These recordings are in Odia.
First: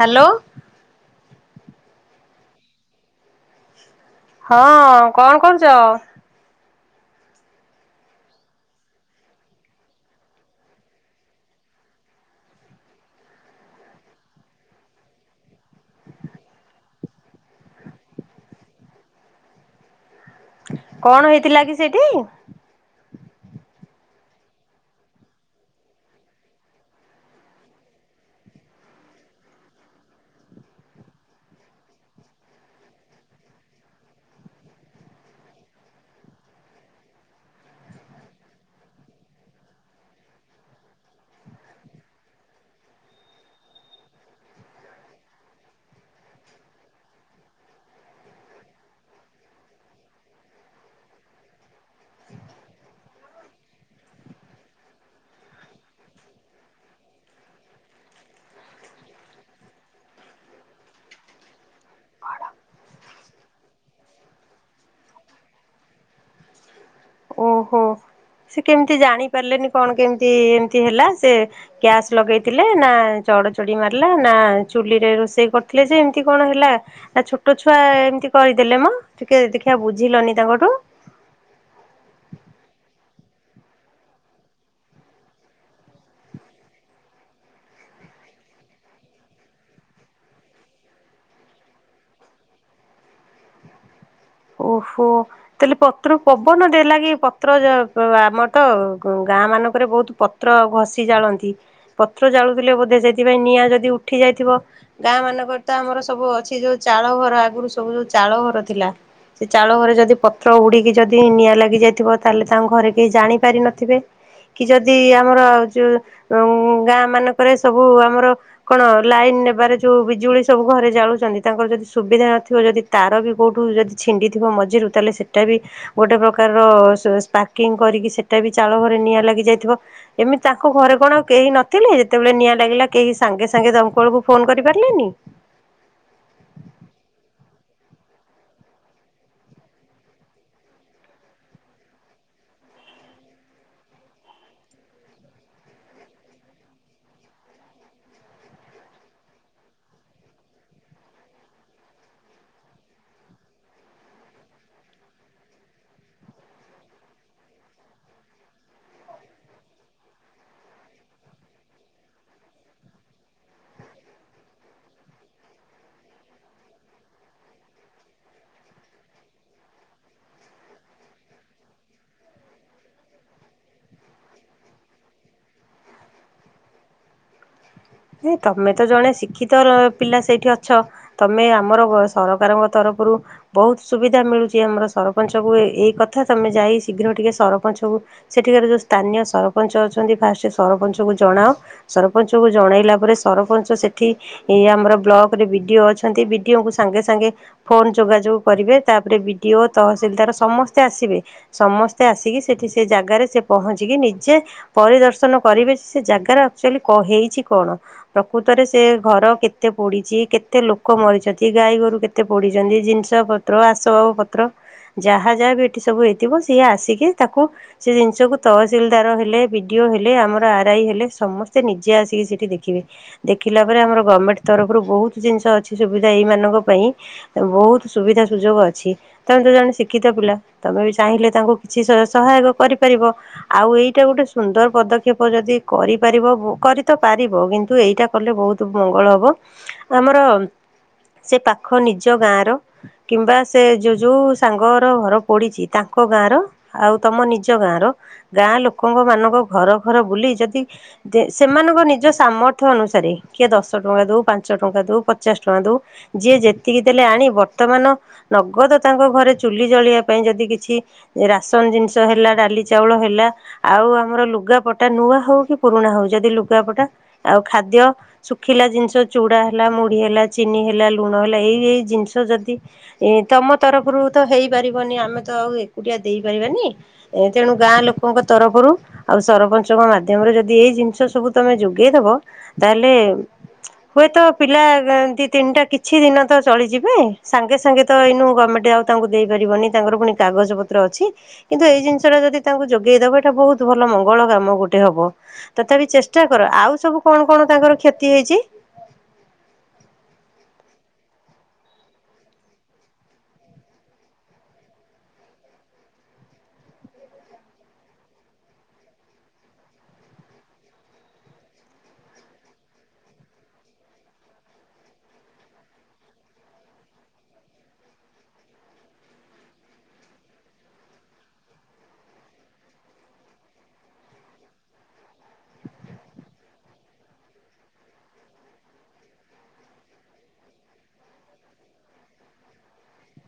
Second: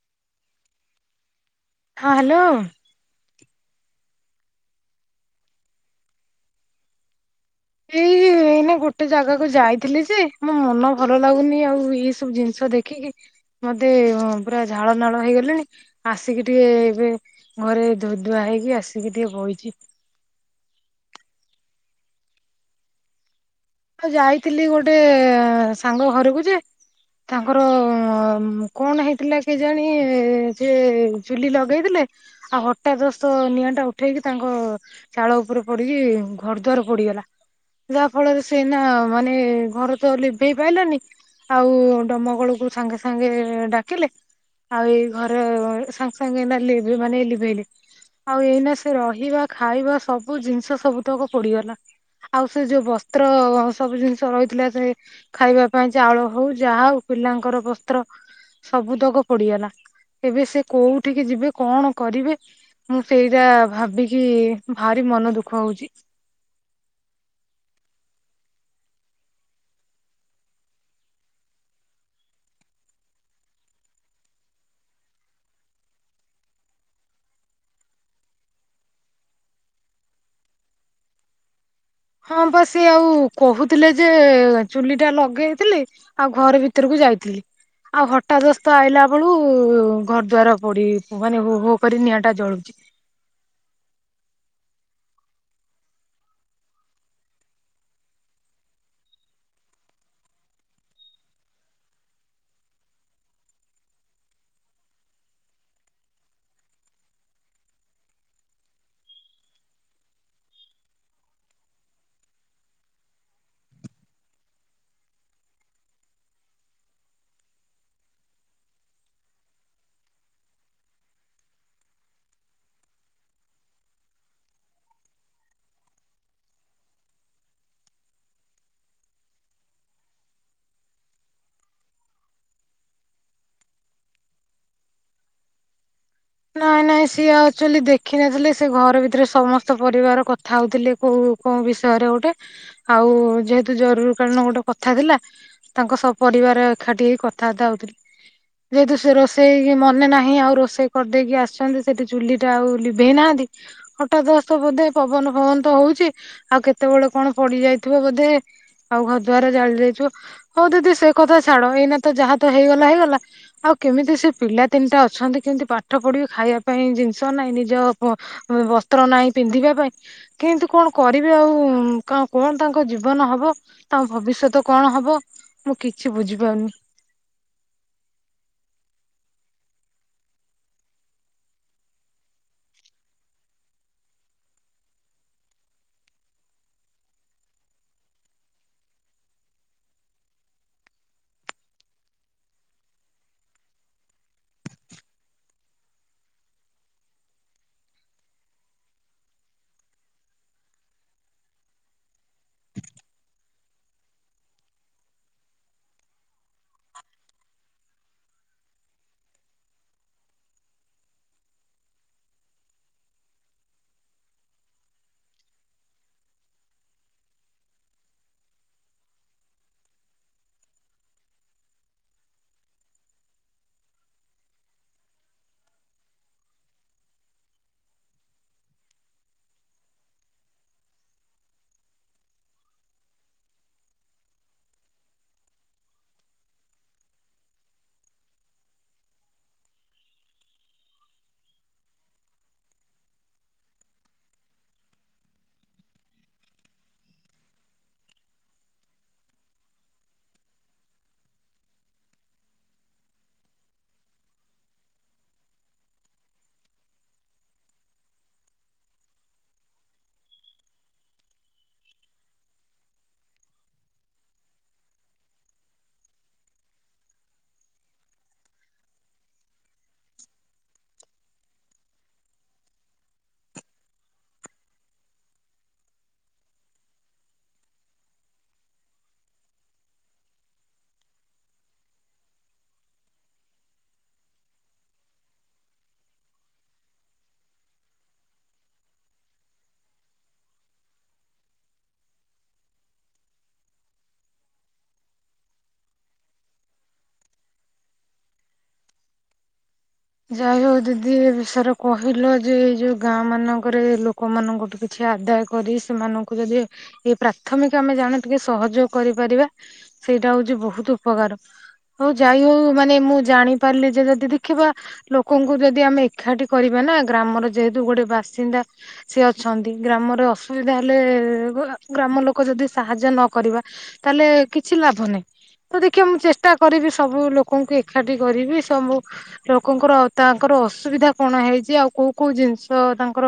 ହାଲୋ। ହଁ ହାଲୋ। ହଁ କଣ କରୁଛ? ଏଇ ଏଇନା ଗୋଟେ ଜାଗାକୁ ଯାଇଥିଲି ଯେ ମୋ ମନ ଭଲ ଲାଗୁନି ଆଉ ଏଇ ସବୁ ଜିନିଷ ଦେଖିକି ମତେ ପୁରା ଝାଳ ନାଳ ହେଇଗଲିଣି ଆସିକି ଟିକେ ଏବେ ଘରେ ଧୋଇଧୁଆ ହେଇକି ଆସିକି ଟିକେ ବଇଛି। କଣ ହେଇଥିଲା କି ସେଇଠି? ଆଉ ଯାଇଥିଲି ଗୋଟେ ସାଙ୍ଗ ଘରକୁ ଯେ ତାଙ୍କର କଣ ହେଇଥିଲା କି ଜାଣି ସେ ଚୁଲି ଲଗେଇଥିଲେ ଆଉ ହଠାତ୍ ଦସ୍ତ ନିଆଁ ଟା ଉଠେଇକି ତାଙ୍କ ଚାଳ ଉପରେ ପଡିକି ଘର ଦ୍ୱାର ପୋଡିଗଲା ଯାହା ଫଳରେ ସେନା ମାନେ ଘରେ ତ ଲିଭେଇ ପାଇଲାନି ଆଉ ଡମକୋଳକୁ ସାଙ୍ଗେ ସାଙ୍ଗେ ଡାକିଲେ ଆଉ ଏଇ ଘରେ ସାଙ୍ଗେ ସାଙ୍ଗେ ଏଇନା ଲିଭ୍ ଲିଭେଇଲେ ଆଉ ଏଇନା ସେ ରହିବା ଖାଇବା ସବୁ ଜିନିଷ ସବୁତକ ପୋଡିଗଲା ଆଉ ସେ ଯୋଉ ବ ତ୍ର ସବୁ ଜିନିଷ ରହିଥିଲା ସେ ଖାଇବା ପାଇଁ ଚାଉଳ ହଉ ଯାହା ହଉ ପିଲାଙ୍କର ବସ୍ତ୍ର ସବୁ ତକ ପୋଡିଗଲା ଏବେ ସେ କୋଉଠିକି ଯିବେ କଣ କରିବେ ମୁଁ ସେଇଟା ଭାବିକି ଭାରି ମନ ଦୁଃଖ ହୋଉଚି। ଓହୋ ସେ କେମିତି ଜାଣି ପାରିଲେନି କଣ କେମିତି ଏମତି ହେଲା ସେ ଗ୍ୟାସ୍ ଲଗେଇଥିଲେ ନା ଚଡ ଚଡି ମାରିଲା ନା ଚୁଲିରେ ରୋଷେଇ କରିଥିଲେ ଯେ ଏମିତି କଣ ହେଲା ନା ଛୋଟ ଛୁଆ ଏମିତି କରିଦେଲେ ମ ଟିକେ ଦେଖିବା ବୁଝିଲନି ତାଙ୍କଠୁ। ହଁ ବା ସେ ଆଉ କହୁଥିଲେ ଯେ ଚୁଲି ଟା ଲଗେଇଥିଲି ଆଉ ଘର ଭିତରକୁ ଯାଇଥିଲି ଆଉ ହଠାଦସ୍ତ ଆଇଲା ବେଳୁ ଘର ଦ୍ୱାର ପୋଡି ମାନେ ହୋ ହୋ କରି ନିଆଁ ଟା ଜଳୁଛି। ଓହୋ ତାହଲେ ପତ୍ର ପବନ ଦେଲା କି ପତ୍ର ବ ଆମର ତ ଗାଁ ମାନଙ୍କରେ ବହୁତ ପତ୍ର ଘଷି ଜାଳନ୍ତି ପତ୍ର ଜାଳୁଥିଲେ ବୋଧେ ସେଇଥିପାଇଁ ନିଆଁ ଯଦି ଉଠି ଯାଇଥିବ ଗାଁ ମାନଙ୍କରେ ତ ଆମର ସବୁ ଅଛି ଯୋଉ ଚାଳ ଘର ଆଗରୁ ସବୁ ଯୋଉ ଚାଳ ଘର ଥିଲା। ସେ ଚାଳ ଘରେ ଯଦି ପତ୍ର ଉଡିକି ଯଦି ନିଆଁ ଲାଗି ଯାଇଥିବ ତାହେଲେ ତାଙ୍କ ଘରେ କେହି ଜାଣି ପାରି ନଥିବେ କି ଯଦି ଆମର ଯୋଉ ଉଁ ଗାଁ ମାନଙ୍କରେ ସବୁ ଆମର କଣ ଲାଇନ ନେବାରେ ଯୋଉ ବିଜୁଳି ସବୁ ଘରେ ଜାଳୁଛନ୍ତି ତାଙ୍କର ଯଦି ସୁବିଧା ନଥିବ ଯଦି ତାର ବି କୋଉଠୁ ଯଦି। ଛିଣ୍ଡିଥିବ ମଝିରୁ ତାହେଲେ ସେଟା ବି ଗୋଟେ ପ୍ରକାରର ସ୍ପାର୍କିଂ କରିକି ସେଟା ବି ଚାଳ ଘରେ ନିଆଁ ଲାଗି ଯାଇଥିବ ଏମିତି ତାଙ୍କ ଘରେ କଣ କେହି ନଥିଲେ ଯେତେବେଳେ ନିଆଁ ଲାଗିଲା କେହି ସାଙ୍ଗେ ସାଙ୍ଗେ ଦମକଳକୁ ଫୋନ କରିପାରିଲେନି। ନାଇଁ ନାଇଁ ସିଏ ଆକଚୁଆଲି ଦେଖିନଥିଲେ ସେ ଘର ଭିତରେ ସମସ୍ତ ପରିବାର କଥା ହଉଥିଲେ କୋଉ କୋଉ ବିଷୟରେ ଗୋଟେ ଆଉ ଯେହେତୁ ଜରୁରୀ କାଳୀନ ଗୋଟେ କଥା ଥିଲା ତାଙ୍କ ସ ପରିବାର ଏକାଠି ହେଇ କଥାବାର୍ତ୍ତା ହଉଥିଲେ ଯେହେତୁ ସେ ରୋଷେଇ ମନେ ନାହିଁ ଆଉ ରୋଷେଇ କରିଦେଇକି ଆସିଛନ୍ତି ସେଠି ଚୁଲି ଟା ଆଉ ଲିଭେଇ ନାହାନ୍ତି ହଠାଦସ୍ତ୍ ବୋଧେ ପବନ ଫବନ ତ ହଉଛି ଆଉ କେତେବେଳେ କଣ ପଡି ଯାଇଥିବ ବୋଧେ ଆଉ ଘ ଦୁଆର ଜାଳି ଯାଇଥିବ ହଉ ଦିଦି ସେ କଥା ଛାଡ ଏଇନା ତ ଯାହା ତ ହେଇଗଲା ହେଇଗଲା ଆଉ କେମିତି ସେ ପିଲା ତିନିଟା ଅଛନ୍ତି କେମିତି ପା ପାଠ ପଢିବି ଖାଇବା ପାଇଁ ଜିନିଷ ନାହିଁ ନିଜ ବ-ବସ୍ତ୍ର ନାହିଁ ପିନ୍ଧିବା ପାଇଁ କିନ୍ତୁ କଣ କରିବି ଆଉ କ-କଣ ତାଙ୍କ ଜୀବନ ହବ ତାଙ୍କ ଭବିଷ୍ୟତ କଣ ହବ ମୁଁ କିଛି ବୁଝିପାରୁନି। ତମେ ତ ଜଣେ ଶିକ୍ଷିତ ପିଲା ସେଇଠି ଅଛ ତମେ ଆମର ସରକାରଙ୍କ ତରଫରୁ ବହୁତ ସୁବିଧା ମିଳୁଛି ଆମର ସରପଞ୍ଚ ଙ୍କୁ ଏଇ କଥା ତମେ ଯାଇ ଶୀଘ୍ର ଟିକେ ସରପଞ୍ଚ କୁ ସେଠିକାର ଯୋଉ ସ୍ଥାନୀୟ ସରପଞ୍ଚ ଅଛନ୍ତି ଫାଷ୍ଟ ସରପଞ୍ଚଙ୍କୁ ଜଣାଅ ସରପଞ୍ଚଙ୍କୁ ଜଣେଇଲା ପରେ ସରପଞ୍ଚ ସେଠି ଇ ଆମର ବ୍ଲକ ରେ ବିଡିଓ ଅଛନ୍ତି ବିଡିଓଙ୍କୁ ସାଙ୍ଗେ ସାଙ୍ଗେ ଫୋନ ଯୋଗାଯୋଗ କରିବେ ତାପରେ ବିଡିଓ ତହସିଲଦାର ସମସ୍ତେ ଆସିବେ ସମସ୍ତେ ଆସିକି ସେଠି ସେ ଜାଗାରେ ସେ ପହଞ୍ଚିକି ନିଜେ ପରିଦର୍ଶନ କରିବେ ସେ ଜାଗାରେ ଆକଚୁଲି ଙ୍କ ହେଇଛି। କଣ ପ୍ରକୃତରେ ସେ ଘର କେତେ ପୋଡିଛି କେତେ ଲୋକ ମରିଛନ୍ତି ଗାଈ ଗୋରୁ କେତେ ପୋଡିଛନ୍ତି ଜିନିଷ ପତ୍ର ଆସବାବ ପତ୍ର ଯାହା ଯାହା ବି ଏଠି ସବୁ ହେଇଥିବ ସିଏ ଆସିକି ତାକୁ ସେ ଜିନିଷକୁ ତହସିଲଦାର ହେଲେ ବିଡିଓ ହେଲେ ଆମର ଆର ଆଇ ହେଲେ ସମସ୍ତେ ନିଜେ ଆସିକି ସେ ଦେଖିବେ ଦେଖିଲା ପରେ ଆମର ଗଭର୍ଣମେଣ୍ଟ ତରଫରୁ ବହୁତ ଜିନିଷ ଅଛି ସୁବିଧା ଏଇ ମାନଙ୍କ ପାଇଁ ବହୁତ ସୁବିଧା ସୁଯୋଗ ଅଛି ତମେ ତ ଜଣେ ଶିକ୍ଷିତ ପିଲା ତମେ ବି ଚାହିଁଲେ ତାଙ୍କୁ କିଛି ସ-ସହାୟକ କରିପାରିବ ଆଉ ଏଇଟା ଗୋଟେ ସୁନ୍ଦର ପଦକ୍ଷେପ ଯଦି କରିପାରିବ କରି ଦ ପାରିବ କିନ୍ତୁ ଏଇଟା କଲେ ବହୁତ ମଙ୍ଗଳ ହବ ଆମର ସେ ପାଖ ନିଜ ଗାଁର କିମ୍ବା ସେ ଯଉ ଯୋଉ ସାଙ୍ଗର ଘର ପୋଡିଛି ତାଙ୍କ ଗାଁର ଆଉ ତମ ନିଜ ଗାଁର ଗାଁ ଲୋକଙ୍କ ମାନଙ୍କ ଘର ଘର ବୁଲି ଯଦି ଦେ ସେମାନଙ୍କ ନି ଯେଉଁ ସାମର୍ଥ୍ୟ ଅନୁସାରେ କିଏ ଦଶ ଟଙ୍କା ଦଉ ପାଞ୍ଚ ଟଙ୍କା ଦଉ ପଚାଶ ଟଙ୍କା ଦଉ ଯିଏ ଯେତିକି ଦେଲେ ଆଣି ବର୍ତ୍ତମାନ ନଗଦ ତାଙ୍କ ଘରେ ଚୁଲି ଜଳିବା ପାଇଁ ଯଦି କିଛି ରାସନ ଜିନିଷ ହେଲା ଡାଲି ଚାଉଳ ହେଲା ଆଉ ଆମର ଲୁଗାପଟା ନୂଆ ହଉ କି ପୁରୁଣା ହେଉ ଯଦି ଲୁଗାପଟା। ଆଉ ଖାଦ୍ୟ ଶୁଖିଲା ଜିନିଷ ଚୁଡା ହେଲା ମୁଢି ହେଲା ଚିନି ହେଲା ଲୁଣ ହେଲା ଏଇ ଏଇ ଜିନିଷ ଯଦି ଏ ତମ ତରଫରୁ ତ ହେଇପାରିବନି ଆମେ ତ ଆଉ ଏକୁଟିଆ ଦେଇପାରିବାନି ଏ ତେଣୁ ଗାଁ ଲୋକଙ୍କ ତରଫରୁ ଆଉ ସରପଞ୍ଚଙ୍କ ମାଧ୍ୟମରେ ଯଦି ଏଇ ଜିନିଷ ସବୁ ତମେ ଯୋ ଯୋଗେଇଦବ ତାହେଲେ ହୁଏତ ପିଲା ଏ ଦି ତିନିଟା କିଛି ଦିନ ତ ଚଳିଯିବେ ସାଙ୍ଗେ ସାଙ୍ଗେ ତ ଏଇନୁ ଗମେଣ୍ଟ ଆଉ ତାଙ୍କୁ ଦେଇପାରିବନି ତାଙ୍କର ପୁଣି କାଗଜ ପତ୍ର ଅଛି କିନ୍ତୁ ଏଇ ଜିନିଷ ଟା ଯଦି ତାଙ୍କୁ ଯୋଗେଇଦବ ଏଇଟା ବହୁତ ଭଲ ମଙ୍ଗଳ କାମ ଗୋଟେ ହବ ତଥାପି ଚେଷ୍ଟା କର। ଆଉ ସବୁ କଣ କଣ ତାଙ୍କର କ୍ଷତି ହେଇଛି। ଯାଇ ହଉ ଯଦି ଏ ବିଷୟରେ କହିଲ ଯେ ଏଇ ଯୋଉ ଗାଁ ମାନଙ୍କରେ ଲୋକମାନଙ୍କଠୁ କିଛି ଆଦାୟ କରି ସେମାନଙ୍କୁ ଯଦି ଏଇ ପ୍ରାଥମିକ ଆମେ ଜାଣ ଟିକେ ସହଯୋଗ କରିପାରିବା ସେଇଟା ହଉଛି ବହୁତ ଉପକାର ହଉ ଯାଇ ହଉ ମାନେ ମୁଁ ଜାଣିପାରିଲି ଯେ ଯଦି ଦେଖିବା। ଲୋକଙ୍କୁ ଯଦି ଆମେ ଏକାଠି କରିବା ନା ଗ୍ରାମର ଯେହେତୁ ଗୋଟେ ବାସିନ୍ଦା ସେ ଅଛନ୍ତି ଗ୍ରାମରେ ଅସୁବିଧା ହେଲେ ଗ୍ରାମ ଲୋକ ଯଦି ସାହାଯ୍ୟ ନ କରିବା ତାହେଲେ କିଛି ଲାଭ ନାହିଁ ତ ଦେଖିବା ମୁଁ ଚେଷ୍ଟା କରିବି ସବୁ ଲୋକଙ୍କୁ ଏକାଠି କରିବି ସବୁ। ଲୋକଙ୍କର ତାଙ୍କର ଅସୁବିଧା କଣ ହେଇଛି ଆଉ କୋଉ କୋଉ ଜିନିଷ ତାଙ୍କର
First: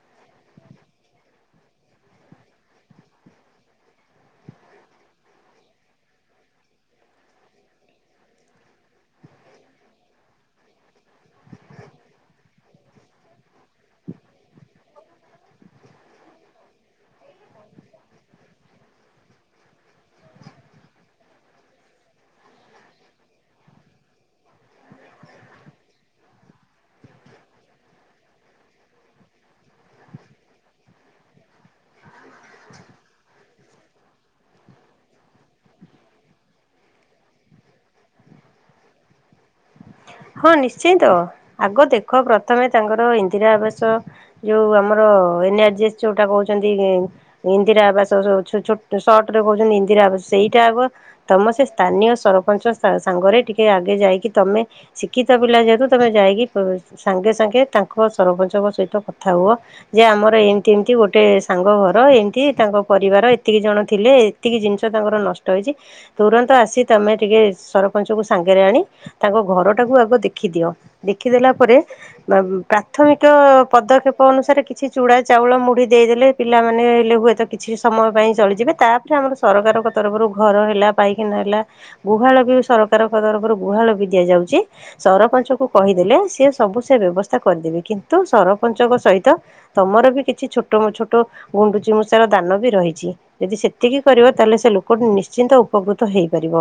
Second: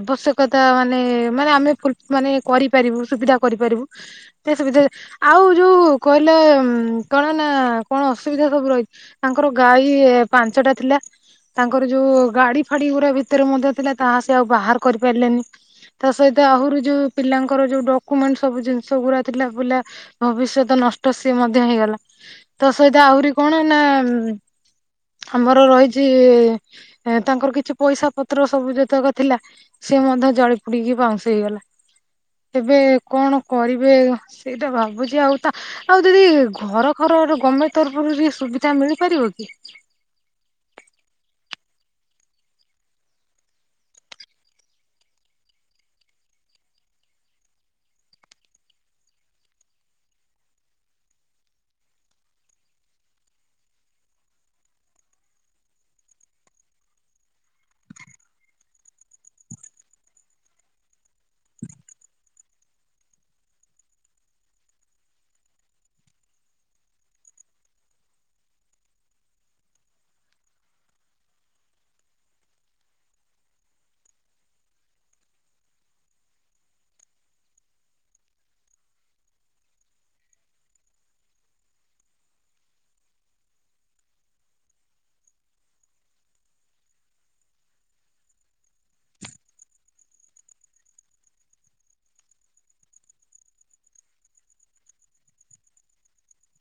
ଆବଶ୍ୟକତା ମାନେ ମାନେ ଆମେ ଫୁଲ ମାନେ କରିପାରିବୁ ସୁବିଧା କରିପାରିବୁ ସେ ସୁବିଧା ଆଉ ଯୋଉ କହିଲ କଣ ନା କଣ ଅସୁବିଧା ସବୁ ରହିଛି ତାଙ୍କର ଗାଈ ପାଞ୍ଚଟା ଥିଲା ତାଙ୍କର ଯୋଉ ଗାଡି ଫାଡି ଗୁଡା ଭିତରେ ମଧ୍ୟ ଥିଲା ତାହା ସ ଆଉ ବାହାର କରି ପାରିଲେନି ତା ସହିତ ଆହୁରି ଯୋଉ ପିଲାଙ୍କର ଯୋଉ ଡକୁମେଣ୍ଟ ସବୁ ଜିନିଷ ଗୁଡା ଥିଲା ପିଲା ଭବିଷ୍ୟତ ନଷ୍ଟ ସି ମଧ୍ୟ ହେଇଗଲା ତା ସହିତ ଆହୁରି କଣ ନା ଆମର ରହିଛି ତାଙ୍କର କିଛି ପଇସା ପତ୍ର ସବୁ ଯେତେକ ଥିଲା ସେ ମଧ୍ୟ ଜଳି ପୋଡିକି ପାଉଁସ ହେଇଗଲା ତେବେ କଣ କରିବେ ସେଇଟା ଭାବୁଛି ଆଉ ତା ଆଉ ଦିଦି ଘର ଖର ଗଭର୍ଣମେଣ୍ଟ ତରଫରୁ କିଛି ସୁବିଧା ମିଳିପାରିବ କି? ହଁ ନିଶ୍ଚିନ୍ତ ତ ଆଗ ଦେଖ ପ୍ରଥମେ ତାଙ୍କର ଇନ୍ଦିରା ଆବାସ ଯୋଉ ଆମର ଏନ ଆର ଜି ଏସ୍ ଯୋଉଟା କହୁଛନ୍ତି ଇନ୍ଦିରା ଆବାସ ଛୋ ଛୋ ସଟରେ କହୁଛନ୍ତି ଇନ୍ଦିରା ଆବାସ ସେଇଟା ଆଗ ତମ ସେ ସ୍ଥାନୀୟ ସରପଞ୍ଚ ସା ସାଙ୍ଗରେ ଟିକେ ଆଗେ ଯାଇକି ତମେ ଶିକ୍ଷିତ ପିଲା ଯେହେତୁ ତୁମେ ଯାଇକି ସାଙ୍ଗେ ସାଙ୍ଗେ ତାଙ୍କ ସରପଞ୍ଚଙ୍କ ସହିତ କଥା ହୁଅ ଯେ ଆମର ଏମିତି ଏମିତି ଗୋଟେ ସାଙ୍ଗ ଘର ଏମିତି ତାଙ୍କ ପରିବାର ଏତିକି ଜଣ ଥିଲେ ଏତିକି ଜିନିଷ ତାଙ୍କର ନଷ୍ଟ ହେଇଛି ତୁରନ୍ତ ଆସି ତୁମେ ଟିକେ ସରପଞ୍ଚଙ୍କୁ ସାଙ୍ଗରେ ଆଣି ତାଙ୍କ ଘର ଟାକୁ ଆଗ ଦେଖି ଦିଅ ଦେଖିଦେଲା ପରେ ପ୍ରାଥମିକ ପଦକ୍ଷେପ ଅନୁସାରେ କିଛି ଚୂଡ଼ା ଚାଉଳ ମୁଢି ଦେଇଦେଲେ ପିଲାମାନେ ହେଲେ ହୁଏତ କିଛି ସମୟ ପାଇଁ ଚଳିଯିବେ ତାପରେ ଆମର ସରକାରଙ୍କ ତରଫରୁ ଘର ହେଲା ପାଇଖାନା ହେଲା ଗୁହାଳ ବି ସରକାରଙ୍କ ତରଫରୁ ଗୁହାଳ ବି ଦିଆଯାଉଛି। ସରପଞ୍ଚଙ୍କୁ କହିଦେଲେ ସିଏ ସବୁ ସେ ବ୍ୟବସ୍ଥା କରିଦେବେ କିନ୍ତୁ, ସରପଞ୍ଚଙ୍କ ସହିତ ତମର ବି କିଛି ଛୋଟ ମ ଛୋଟ ଗୁଣ୍ଡୁଚି ମୂଷାର ଦାନ ବି ରହିଛି। ଯଦି ସେତିକି କରିବ ତାହେଲେ ସେ ଲୋକ ନିଶ୍ଚିନ୍ତ ଉପକୃତ ହେଇପାରିବ।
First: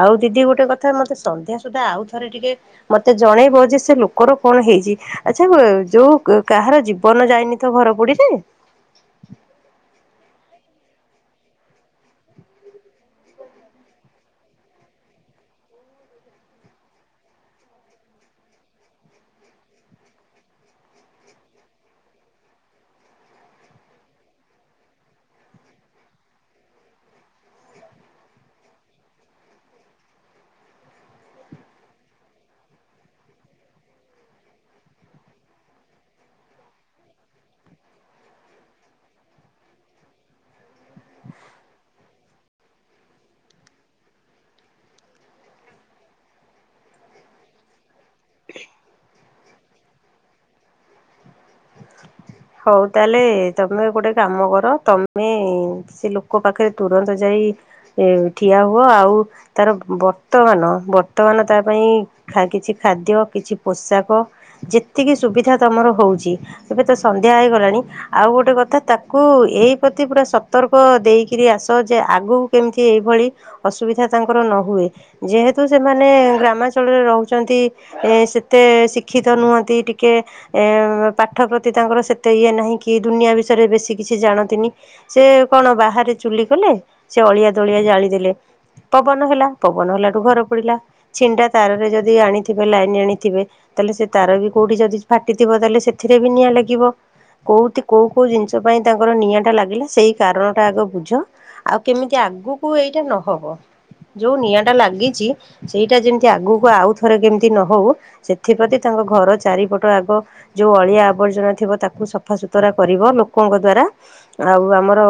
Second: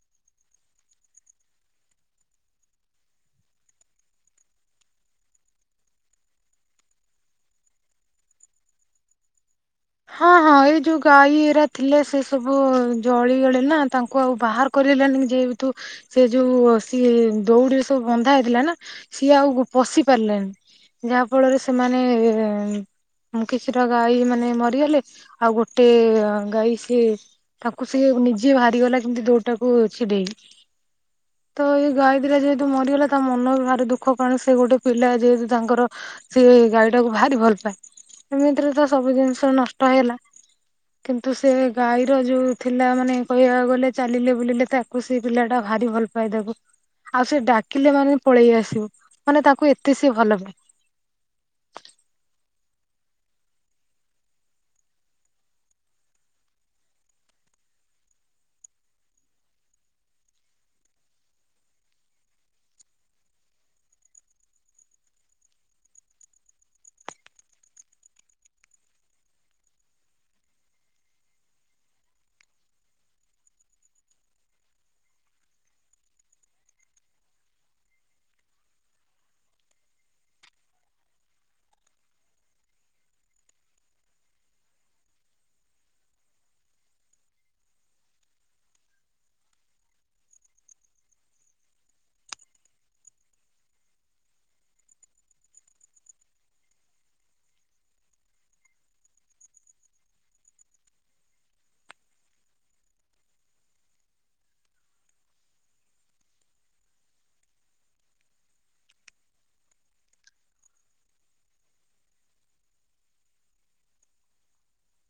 ଆଉ ଦିଦି ଗୋଟେ କଥା ମତେ ସନ୍ଧ୍ୟା ସୁଦ୍ଧା ଆଉ ଥ ଥରେ ଟିକେ ମତେ ଜଣେଇବ ଯେ ସେ ଲୋକର କଣ ହେଇଛି। ଆଚ୍ଛା ଯୋଉ କାହାର ଜୀବନ ଯାଇନି ତ ଘରପୋଡିରେ। ହଁ ହଁ ଏଇ ଯୋଉ ଗାଈ ଏରା ଥିଲେ ସେ ସବୁ ଜଳିଗଲେ ନା ତାଙ୍କୁ ଆଉ ବାହାର କରିଲେଣିି ଯେହେତୁ ସେ ଯୋଉ ସିଏ ଦଉଡିରେ ସବୁ ବନ୍ଧା ହେଇଥିଲା ନା। ସିଏ ଆଉ ପଶି ପାରିଲାନି ଯାହା ଫଳରେ ସେମାନେ କିଛିଟା ଗାଈ ମାନେ ମ ଗଲେ ଆଉ ଗୋଟେ, ଗାଈ ସିଏ ତାଙ୍କୁ ସି ନିଜେ ବାହାରି ଗଲା କେମତି ଦୋଉଡିଟାକୁ ଛିଡେଇ ତ ଏଇ ଗାଈ ଦିଟା ଯେହେତୁ ମରିଗଲେ, ତା ମନ ବି ଭାରି ଦୁଃଖ କଣ ସେ ଗୋଟେ ପିଲା ଯେହେତୁ ତାଙ୍କର ସେ ଗାଈ ଟାକୁ ଭାରି ଭଲ ପାଏ। ଏମିତିରେ ତ ସବୁ ଜିନିଷ ନ କଷ୍ଟ ହେଲା କିନ୍ତୁ ସେ ଗାଈର ଯୋଉ ଥିଲା ମାନେ କହିବାକୁ ଗଲେ ଚାଲିଲେ ବୁଲିଲେ ତାକୁ ସେ ପିଲା ଟା ଭାରି ଭଲ ପାଏ ତାକୁ ଆଉ ସେ ଡାକିଲେ ମାନେ ପଳେଇ ଆସିବୁ ମାନେ ତାକୁ ଏତେ ସିଏ ଭଲ ପାଏ। ହଉ ତାହେଲେ ତମେ ଗୋଟେ କାମ କର ତମେ ସେ ଲୋକ ପାଖରେ ତୁରନ୍ତ ଯାଇ ଠିଆ ହୁଅ ଆଉ ତାର ବର୍ତ୍ତମାନ ବର୍ତ୍ତମାନ ତା ପାଇଁ କିଛି ଖାଦ୍ୟ କିଛି ପୋଷାକ ଯେତିକି ସୁବିଧା ତମର ହଉଛି ଏବେ ତ। ସନ୍ଧ୍ୟା ହେଇଗଲାଣି ଆଉ ଗୋଟେ କଥା ତାକୁ ଏଇ ପ୍ର୍ରତି ପୁରା ସତର୍କ ଦେଇକରି ଆସ ଯେ ଆଗକୁ କେମିତି ଏଇଭଳି ଅସୁବିଧା ତାଙ୍କର ନ ହୁଏ ଯେହେତୁ ସେମାନେ ଗ୍ରାମାଞ୍ଚଳରେ ରହୁଛନ୍ତି। ସେତେ ଶିକ୍ଷିତ ନୁହଁନ୍ତି ଟିକେ ପାଠ ପ ଛି ତାଙ୍କର ସେତେ ଇଏ ନାହିଁ କି ଦୁନିଆ ବିଷୟରେ ବେଶୀ କିଛି ଜାଣନ୍ତନି ସେ କଣ ବାହାରେ ଚୁଲି କଲେ ସେ ଅଳିଆ ଦଳିଆ ଜାଳି ଦେଲେ ପବନ ହେଲା ପବନ ହେଲାଠୁ ଘର ପୋଡିଲା ଛିଣ୍ଡା ତାରରେ ଯଦି ଆଣିଥିବେ ଲାଇନ ଆଣିଥିବେ ତାହେଲେ ସେ ତାର ବି କୋଉଠି ଯଦି ଫାଟିଥିବ ତାହେଲେ ସେଥିରେ। ବି ନିଆଁ ଲାଗିବ କୋଉ କୋଉ କୋଉ ଜିନିଷ ପାଇଁ ତାଙ୍କର ନିଆଁଟା ଲାଗିଲା ସେଇ କାରଣଟା ଆଗ ବୁଝ ଆଉ କେମିତି ଆଗକୁ ଏଇଟା ନ ହବ ଯୋଉ ନିଆଁ ଟା ଲାଗିଛି ସେଇଟା ଯେମିତି ଆଗକୁ ଆଉ ଥରେ କେମିତି ନହଉ ସେଥିପ୍ରତି ତାଙ୍କ ଘର ଚାରିପଟ ଆଗ ଯୋଉ ଅଳିଆ ଆ ଆବର୍ଜନା ଥିବ ତାକୁ ସଫାସୁତୁରା କରିବ ଲୋକଙ୍କ ଦ୍ଵାରା ଆଉ ଆମର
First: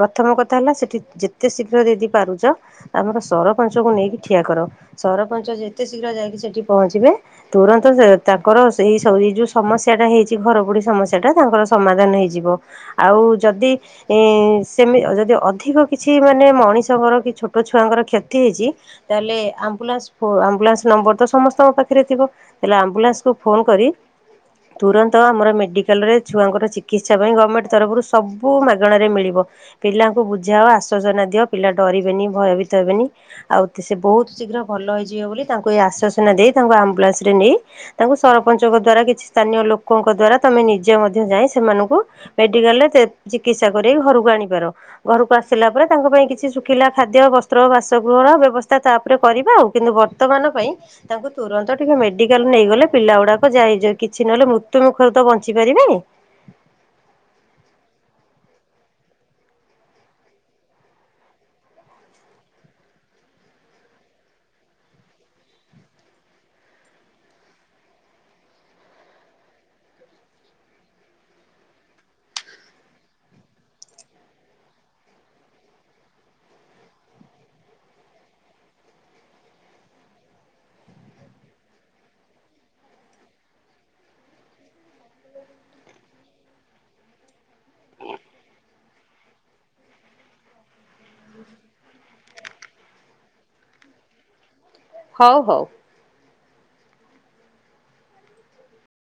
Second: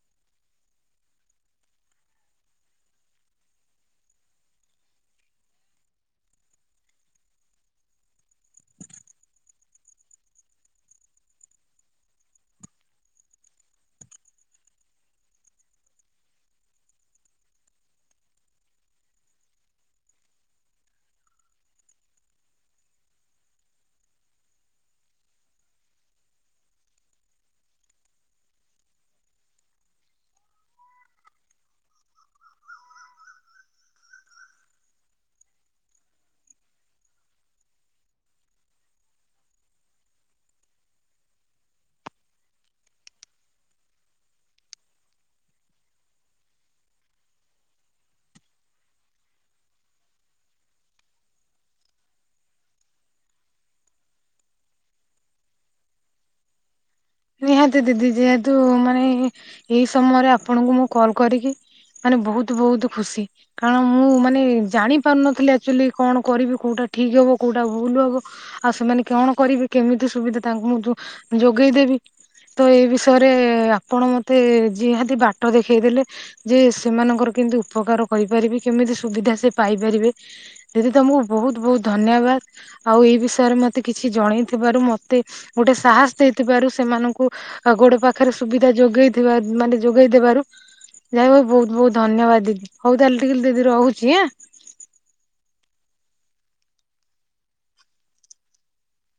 ପ୍ରଥମ କଥା ହେଲା ସେଠି ଯେତେ ଶୀଘ୍ର ଦିଦି ପାରୁଛ ଆମର ସରପଞ୍ଚଙ୍କୁ ନେଇକି ଠିଆ କର ସରପଞ୍ଚ ଯେତେ ଶୀଘ୍ର ଯାଇକି ସେଠି ପହଞ୍ଚିବେ ତୁରନ୍ତ ତାଙ୍କର ସେଇ ଏ ଯୋଉ ସମସ୍ୟା ଟା ହେଇଛି। ଘର ପୋଡି ସମସ୍ୟା ଟା ତାଙ୍କର ସମାଧାନ ହେଇଯିବ ଆଉ ଯଦି ଇ ସେମି ଆଉ ଯଦି ଅଧିକ କିଛି ମାନେ ମଣିଷଙ୍କର କି ଛୋଟ ଛୁଆଙ୍କର କ୍ଷତି ହେଇଚି ତାହେଲେ ଆମ୍ବୁଲାନ୍ସ ଫୋ ଆମ୍ବୁଲାନ୍ସ ନମ୍ବର ତ ସମସ୍ତଙ୍କ ପାଖରେ ଥିବ ତାହେଲେ ଆମ୍ବୁଲାନ୍ସକୁ ଫୋନ କରି ତୁରନ୍ତ। ତ ଆମର ମେଡିକାଲ ରେ ଛୁଆଙ୍କର ଚିକିତ୍ସା ପାଇଁ ଗମେଣ୍ଟ ତରଫରୁ ସବୁ ମାଗଣାରେ ମିଳିବ ପିଲାଙ୍କୁ ବୁଝାଅ ଆଶ୍ୱସନା ଦିଅ ପିଲା ଡରିବେନି ଭୟଭୀତ ହେବେନି ଆଉ ସେ ବହୁତ ଶୀଘ୍ର ଭଲ ହେଇଯିବ ବୋଲି ତାଙ୍କୁ ଏ ଆଶ୍ଵସନା ଦେଇ ତାଙ୍କୁ ଆମ୍ବୁଲାନ୍ସ ରେ ନେଇ ତାଙ୍କୁ ସରପଞ୍ଚଙ୍କ ଦ୍ଵାରା କିଛି ସ୍ଥାନୀୟ ଲୋ ଲୋକଙ୍କ ଦ୍ଵାରା ତମେ ନିଜେ ମଧ୍ୟ ଯାଇ ସେମାନଙ୍କୁ ମେଡିକାଲରେ ଚିକିତ୍ସା କରକି ଘରକୁ ଆଣିପାର ଘରକୁ ଆସିଲା ପରେ ତାଙ୍କ ପାଇଁ କିଛି ଶୁଖିଲା ଖାଦ୍ୟ ବସ୍ତ୍ର ବାସଗୃହ ର ବ୍ୟବସ୍ଥା ତାପରେ କରିବା ଆଉ କିନ୍ତୁ ବର୍ତ୍ତମାନ ପାଇଁ ତାଙ୍କୁ ତୁରନ୍ତ ଟିକେ ମେଡିକାଲ ନେଇଗଲେ ପିଲା ଗୁଡାକ ଯାଇ କିଛି ନହେଲେ ମୃ ମୃତ୍ୟୁ ମୁଖରୁ ତ ବଞ୍ଚି ପାରିବେ। ନିହାତି ଦିଦି ଯେହେତୁ ମାନେ ଏଇ ସମୟରେ ଆପଣଙ୍କୁ। ମୁଁ କଲ କରିକି ମାନେ ବହୁତ ବହୁତ ଖୁସି। କାରଣ ମୁଁ ମାନେ ଜାଣି ପାରୁନଥିଲି ଆକଚୁଆଲି କଣ କରିବି କୋଉଟା ଠିକ ହବ କୋଉଟା ଭୁଲ ହବ। ଆଉ ସେମାନେ କଣ କରିବେ କେମିତି ସୁବିଧା ତାଙ୍କୁ ମୁଁ ଯୋଗେଇଦେବି। ତ ଏଇ ବିଷୟରେ ଆପଣ ମତେ ଯେହାତି ବାଟ ଦେଖେଇ ଦେଲେ ଯେ ସେମାନଙ୍କର କେମିତି ଉପକାର କରିପାରିବେ କେମିତି ସୁବିଧା ସେ ପାଇପାରିବେ ଦିଦି ତମକୁ ବହୁତ ବହୁତ ଧନ୍ୟବାଦ। ଆଉ ଏଇ ବିଷୟରେ ମତେ କିଛି ଜଣେଇଥିବାରୁ ମତେ ଗୋଟେ ସାହସ ଦେଇଥିବାରୁ। ସେମାନଙ୍କୁ ଗୋଡ ପାଖରେ ସୁବିଧା ଯୋଗେଇ ମାନେ ଯୋଗେଇଦେବାରୁ ଯାହା ବହୁତ ବହୁତ ଧନ୍ୟବାଦ ଦିଦି ହଉ ତାହେଲେ ଟିକେ ଦିଦି ରହୁଛି ଆଁ। ହଉ ହଉ।